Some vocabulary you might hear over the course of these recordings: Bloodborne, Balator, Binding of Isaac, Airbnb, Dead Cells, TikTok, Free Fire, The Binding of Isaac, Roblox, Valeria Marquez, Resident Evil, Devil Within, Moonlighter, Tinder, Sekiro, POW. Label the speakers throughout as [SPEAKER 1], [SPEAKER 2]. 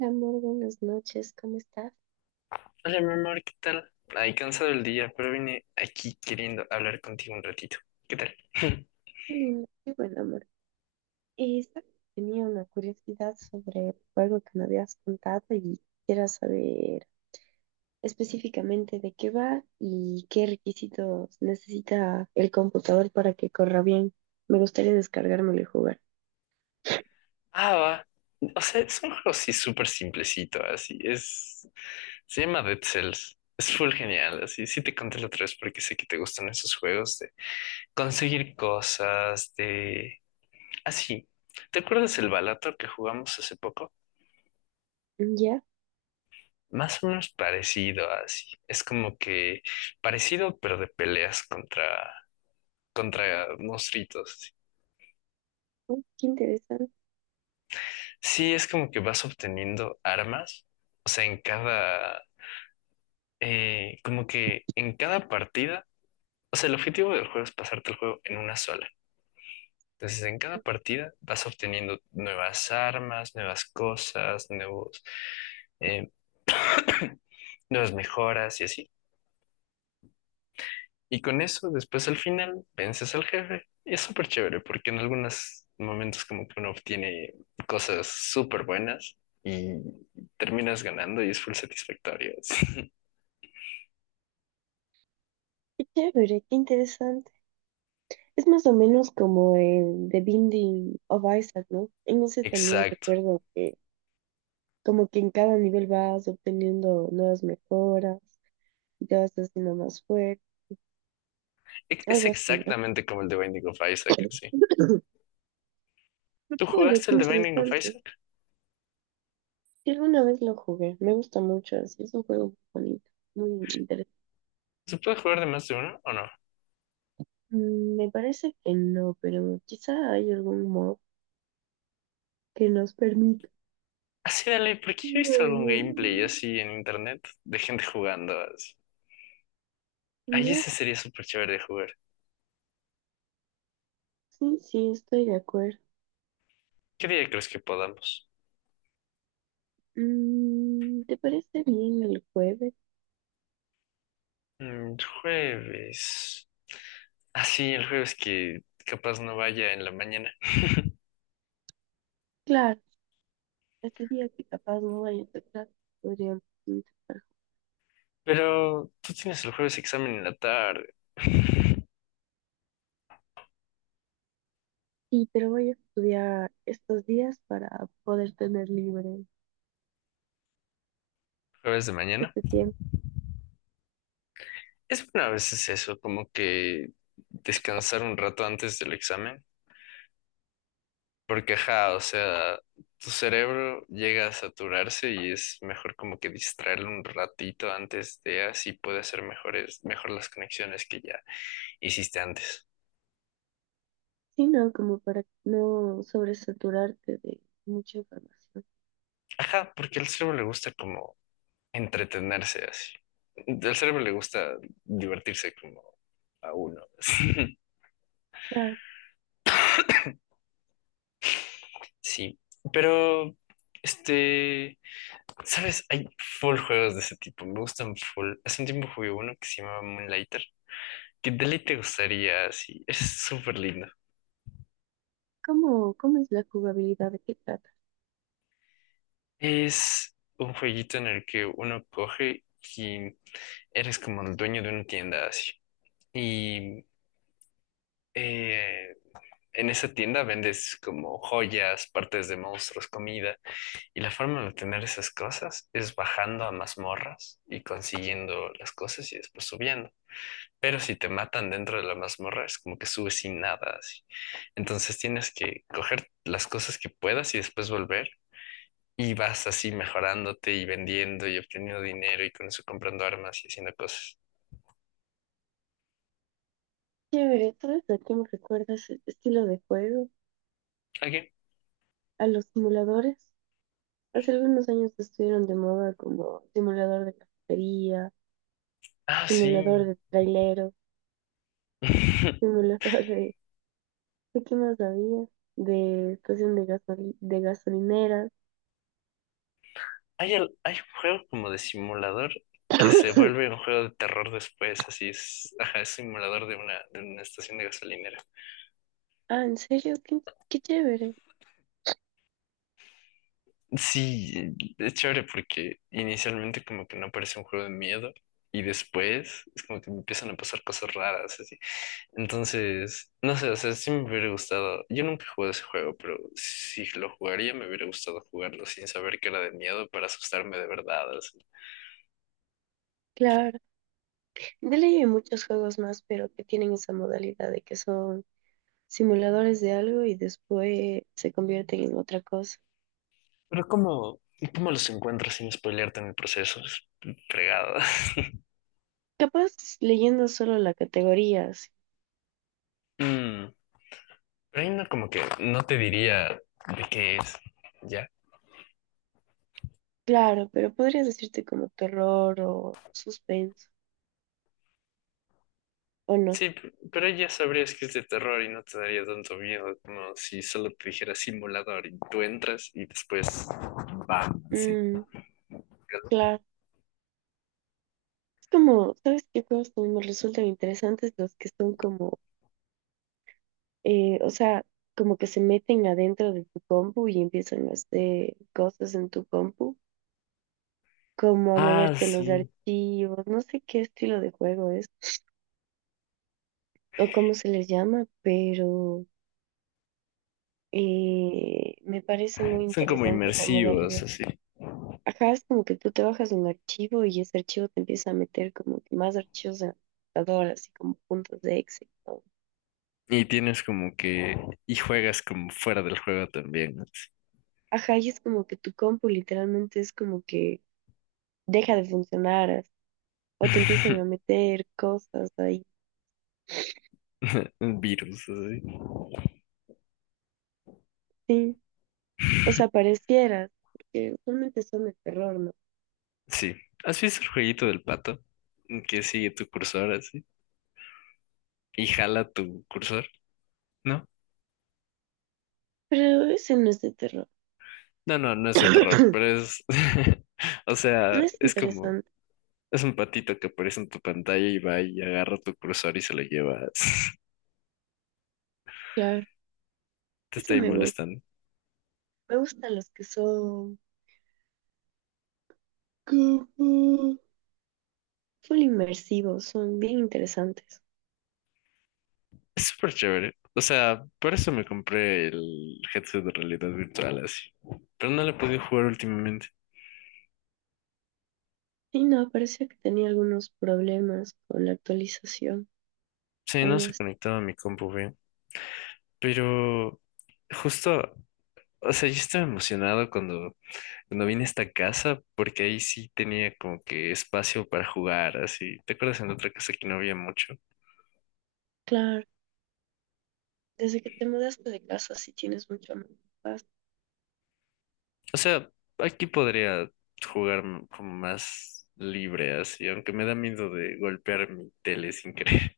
[SPEAKER 1] Amor, buenas noches, ¿cómo estás?
[SPEAKER 2] Hola, mi amor, ¿qué tal? Ay, cansado el día, pero vine aquí queriendo hablar contigo un ratito. ¿Qué tal?
[SPEAKER 1] Qué lindo, qué buen amor. Sabes, tenía una curiosidad sobre el juego que me habías contado y quisiera saber específicamente de qué va y qué requisitos necesita el computador para que corra bien. Me gustaría descargármelo y jugar.
[SPEAKER 2] Ah, va. O sea, es un juego así súper simplecito, así. Se llama Dead Cells. Es full genial, así. Sí te conté la otra vez porque sé que te gustan esos juegos de conseguir cosas, de Así, ¿te acuerdas el Balator que jugamos hace poco?
[SPEAKER 1] Mm, ya,
[SPEAKER 2] Más o menos parecido así. Es como que parecido, pero de peleas contra monstruitos. Así.
[SPEAKER 1] oh, qué interesante,
[SPEAKER 2] Sí, es como que vas obteniendo armas. O sea, como que en cada partida, o sea, el objetivo del juego es pasarte el juego en una sola. Entonces, en cada partida vas obteniendo nuevas armas, nuevas cosas, eh, nuevas mejoras y así. Y con eso, después al final, vences al jefe. Y es súper chévere porque en algunos momentos como que uno obtiene cosas súper buenas y terminas ganando y es full satisfactorio. Sí.
[SPEAKER 1] qué chévere, qué interesante. Es más o menos como el The Binding of Isaac, ¿no? En ese también
[SPEAKER 2] Exacto.
[SPEAKER 1] recuerdo que como que en cada nivel vas obteniendo nuevas mejoras y te vas haciendo más fuerte,
[SPEAKER 2] Es
[SPEAKER 1] algo así, ¿no?
[SPEAKER 2] exactamente como el de Binding of Isaac, sí.
[SPEAKER 1] Qué
[SPEAKER 2] ¿Tú
[SPEAKER 1] chévere,
[SPEAKER 2] jugaste
[SPEAKER 1] qué
[SPEAKER 2] el de Binding of
[SPEAKER 1] interesante.
[SPEAKER 2] Isaac?
[SPEAKER 1] Sí, alguna vez lo jugué, me gusta mucho, así es un juego muy bonito, muy interesante.
[SPEAKER 2] ¿Se puede jugar de más de uno o no?
[SPEAKER 1] Mm, me parece que no, pero quizá hay algún mod que nos permita.
[SPEAKER 2] Así dale, porque yo he visto algún gameplay
[SPEAKER 1] Mm,
[SPEAKER 2] así en internet de gente jugando así. Ahí
[SPEAKER 1] ya,
[SPEAKER 2] ese sería súper chévere de jugar.
[SPEAKER 1] sí, sí, estoy de acuerdo.
[SPEAKER 2] ¿Qué día crees que podamos?
[SPEAKER 1] Mm, ¿te parece bien el jueves?
[SPEAKER 2] Jueves. Así, el jueves que capaz no vaya en la mañana.
[SPEAKER 1] Claro, ese día que capaz no vaya a tocar, podríamos intentar.
[SPEAKER 2] Pero tú tienes el jueves examen en la tarde.
[SPEAKER 1] Sí, pero voy a estudiar estos días para poder tener libre
[SPEAKER 2] Jueves de mañana.
[SPEAKER 1] este tiempo.
[SPEAKER 2] Es bueno a veces eso, como que descansar un rato antes del examen. Porque, ajá, o sea, tu cerebro llega a saturarse y es mejor como que distraerlo un ratito antes de así puede hacer mejor las conexiones que ya hiciste antes.
[SPEAKER 1] Sí, no, como para no sobresaturarte de mucha información.
[SPEAKER 2] Ajá, porque al cerebro le gusta como entretenerse así. Al cerebro le gusta divertirse como a uno.
[SPEAKER 1] Ah,
[SPEAKER 2] Sí, pero, este, ¿sabes? Hay full juegos de ese tipo, me gustan full. Hace un tiempo jugué uno que se llamaba Moonlighter. ¿Qué deli te gustaría? Sí, es súper lindo.
[SPEAKER 1] ¿cómo, cómo es la jugabilidad? ¿De qué trata?
[SPEAKER 2] Es un jueguito en el que uno coge y eres como el dueño de una tienda así. Y eh, en esa tienda vendes como joyas, partes de monstruos, comida. Y la forma de obtener esas cosas es bajando a mazmorras y consiguiendo las cosas y después subiendo. Pero si te matan dentro de la mazmorra, es como que subes sin nada así. Entonces tienes que coger las cosas que puedas y después volver y vas así mejorándote y vendiendo y obteniendo dinero y con eso comprando armas y haciendo cosas.
[SPEAKER 1] Chévere, ¿tú eres la que me recuerdas este estilo de juego?
[SPEAKER 2] ¿Ok?
[SPEAKER 1] ¿A los simuladores? Hace algunos años estuvieron de moda como simulador de cafetería,
[SPEAKER 2] Ah,
[SPEAKER 1] simulador
[SPEAKER 2] sí.
[SPEAKER 1] de trailero, simulador de... ¿De qué más había? De estación de gasoli- de gasolineras.
[SPEAKER 2] Hay un juego como de simulador que se vuelve un juego de terror después, así es, ajá, es simulador de una estación de gasolinera.
[SPEAKER 1] Ah, ¿en serio? Qué, qué chévere.
[SPEAKER 2] Sí, es chévere porque inicialmente como que no parece un juego de miedo y después es como que me empiezan a pasar cosas raras así. Entonces, no sé, o sea, sí me hubiera gustado. Yo nunca he jugado ese juego, pero si lo jugaría me hubiera gustado jugarlo sin saber que era de miedo para asustarme de verdad. Así.
[SPEAKER 1] Claro. De ley hay muchos juegos más, pero que tienen esa modalidad de que son simuladores de algo y después se convierten en otra cosa.
[SPEAKER 2] Pero ¿cómo, cómo los encuentras sin spoilearte en el proceso? Es fregado.
[SPEAKER 1] Capaz leyendo solo la categoría, sí.
[SPEAKER 2] Mm, pero ahí no como que no te diría de qué es. Ya.
[SPEAKER 1] Claro, pero podría decirte como terror o suspenso, ¿o no?
[SPEAKER 2] Sí, pero ya sabrías que es de terror y no te daría tanto miedo como si solo te dijera simulador y tú entras y después van así.
[SPEAKER 1] Mm, claro. Es como, ¿sabes qué juegos también me resultan interesantes? Los que son como, o sea, como que se meten adentro de tu compu y empiezan a hacer cosas en tu compu, como a
[SPEAKER 2] Ah,
[SPEAKER 1] moverte los
[SPEAKER 2] sí.
[SPEAKER 1] archivos, no sé qué estilo de juego es o cómo se les llama, pero me parece muy
[SPEAKER 2] Son como
[SPEAKER 1] interesante esa modalidad.
[SPEAKER 2] inmersivos, así.
[SPEAKER 1] Ajá, es como que tú te bajas un archivo y ese archivo te empieza a meter como que más archivos de computadora, así como puntos de Excel, ¿no?
[SPEAKER 2] Y tienes como que... Y juegas como fuera del juego también. Así.
[SPEAKER 1] Ajá, y es como que tu compu literalmente es como que deja de funcionar as- o te empiezan a meter cosas ahí.
[SPEAKER 2] Un virus, así.
[SPEAKER 1] Sí, o sea, parecieras, porque usualmente son de terror, ¿no?
[SPEAKER 2] Sí. ¿Has visto el jueguito del pato? Que sigue tu cursor así. Y jala tu cursor, no.
[SPEAKER 1] Pero ese no es de terror.
[SPEAKER 2] No, no, no es de terror, pero es, o
[SPEAKER 1] No
[SPEAKER 2] sea,
[SPEAKER 1] es
[SPEAKER 2] es como,
[SPEAKER 1] interesante,
[SPEAKER 2] es un patito que aparece en tu pantalla y va y agarra tu cursor y se lo lleva.
[SPEAKER 1] claro.
[SPEAKER 2] Te
[SPEAKER 1] Ese
[SPEAKER 2] está ahí
[SPEAKER 1] me gusta.
[SPEAKER 2] molestando.
[SPEAKER 1] Me gustan los que son como full inmersivos, son bien interesantes.
[SPEAKER 2] Es súper chévere. O sea, por eso me compré el headset de realidad virtual así. Pero no lo he podido jugar últimamente.
[SPEAKER 1] Y no, parecía que tenía algunos problemas con la actualización,
[SPEAKER 2] Sí, no
[SPEAKER 1] algo
[SPEAKER 2] se
[SPEAKER 1] así.
[SPEAKER 2] conectaba a mi compu bien. Pero justo, o sea, yo estaba emocionado cuando vine a esta casa porque ahí sí tenía como que espacio para jugar así. ¿Te acuerdas en otra casa que no había mucho?
[SPEAKER 1] Claro, desde que te mudaste de casa sí tienes mucho más paz.
[SPEAKER 2] O sea, aquí podría jugar como más libre así, aunque me da miedo de golpear mi tele sin querer.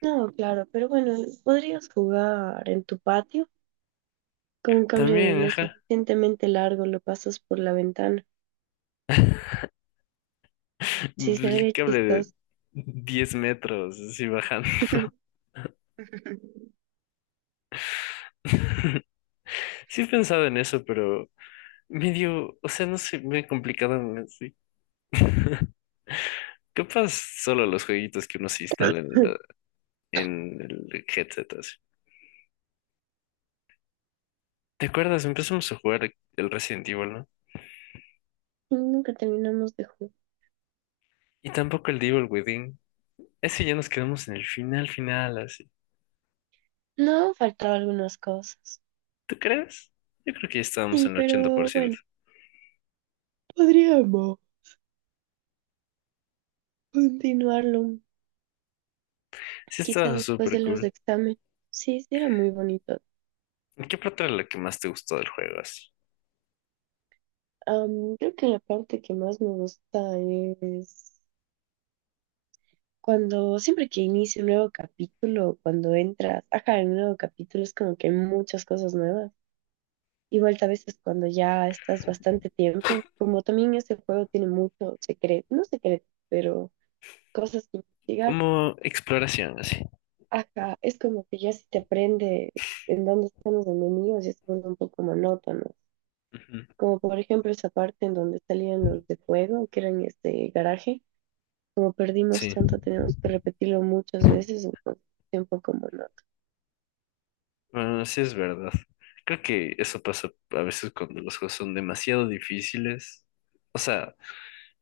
[SPEAKER 1] No, claro, pero bueno, podrías jugar en tu patio con un cable
[SPEAKER 2] También,
[SPEAKER 1] lo
[SPEAKER 2] ajá,
[SPEAKER 1] suficientemente largo, lo pasas por la ventana. Sí, se vería
[SPEAKER 2] el cable de
[SPEAKER 1] chistoso.
[SPEAKER 2] 10 metros así bajando. Sí he pensado en eso, pero medio, o sea, no sé, me complicaban así. Capaz solo los jueguitos que uno se instala en, en el headset así. ¿Te acuerdas? Empezamos a jugar el Resident Evil, ¿no?
[SPEAKER 1] Nunca terminamos de jugar.
[SPEAKER 2] Y tampoco el Devil Within. Ese ya nos quedamos en el final, final, así.
[SPEAKER 1] No, faltaba algunas cosas.
[SPEAKER 2] ¿Tú crees? Yo creo que ya estábamos
[SPEAKER 1] Sí,
[SPEAKER 2] en el ochenta por
[SPEAKER 1] pero bueno,
[SPEAKER 2] ciento.
[SPEAKER 1] podríamos continuarlo
[SPEAKER 2] Sí,
[SPEAKER 1] quizá
[SPEAKER 2] estaba
[SPEAKER 1] después de
[SPEAKER 2] súper
[SPEAKER 1] los
[SPEAKER 2] cool.
[SPEAKER 1] exámenes. Sí, sí, era muy bonito.
[SPEAKER 2] ¿Qué parte era la que más te gustó del juego, así?
[SPEAKER 1] Creo que la parte que más me gusta es cuando, siempre que inicia un nuevo capítulo, cuando entras, ajá, en un nuevo capítulo es como que hay muchas cosas nuevas. Igual a veces cuando ya estás bastante tiempo, como también este juego tiene mucho secreto, no secreto, pero cosas que investigar.
[SPEAKER 2] Como exploración, así.
[SPEAKER 1] Ajá, es como que ya si te aprendes en dónde están los enemigos, ya se vuelve un poco monótono.
[SPEAKER 2] Ujú.
[SPEAKER 1] Como por ejemplo esa parte en donde salían los de fuego, que eran este garaje. Como perdimos
[SPEAKER 2] Sí,
[SPEAKER 1] tanto, tenemos que repetirlo muchas veces, entonces es un poco monótono.
[SPEAKER 2] bueno, sí es verdad. Creo que eso pasa a veces cuando los juegos son demasiado difíciles. O sea,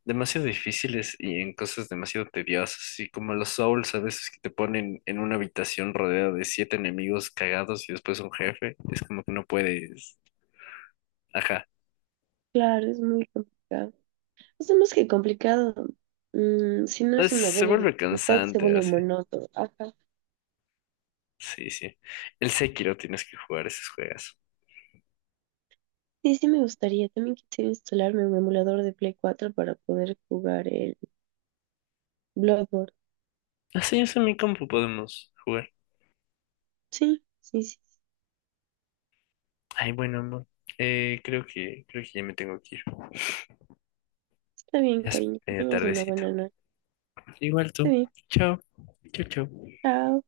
[SPEAKER 2] demasiado difíciles y en cosas demasiado tediosas, así como los Souls a veces que te ponen en una habitación rodeada de siete enemigos cagados y después un jefe. Es como que no puedes. Ajá.
[SPEAKER 1] Claro, es muy complicado. O sea, más que complicado, si no es una
[SPEAKER 2] Se
[SPEAKER 1] buena
[SPEAKER 2] vuelve
[SPEAKER 1] dificultad, se
[SPEAKER 2] cansante
[SPEAKER 1] vuelve
[SPEAKER 2] así.
[SPEAKER 1] monótono. Ajá.
[SPEAKER 2] Sí, sí. El Sekiro tienes que jugar esos juegos.
[SPEAKER 1] Sí, sí me gustaría. También quisiera instalarme un emulador de Play 4 para poder jugar el Bloodborne.
[SPEAKER 2] Así es, en mi compu podemos jugar.
[SPEAKER 1] Sí, sí, sí, sí.
[SPEAKER 2] Ay, bueno, amor. Creo que ya me tengo que ir.
[SPEAKER 1] Está bien,
[SPEAKER 2] Ya es
[SPEAKER 1] cariño. Que tengas una
[SPEAKER 2] tardecito.
[SPEAKER 1] buena noche.
[SPEAKER 2] Igual
[SPEAKER 1] Está
[SPEAKER 2] tú.
[SPEAKER 1] bien.
[SPEAKER 2] Chao. Chao, chao.
[SPEAKER 1] Chao.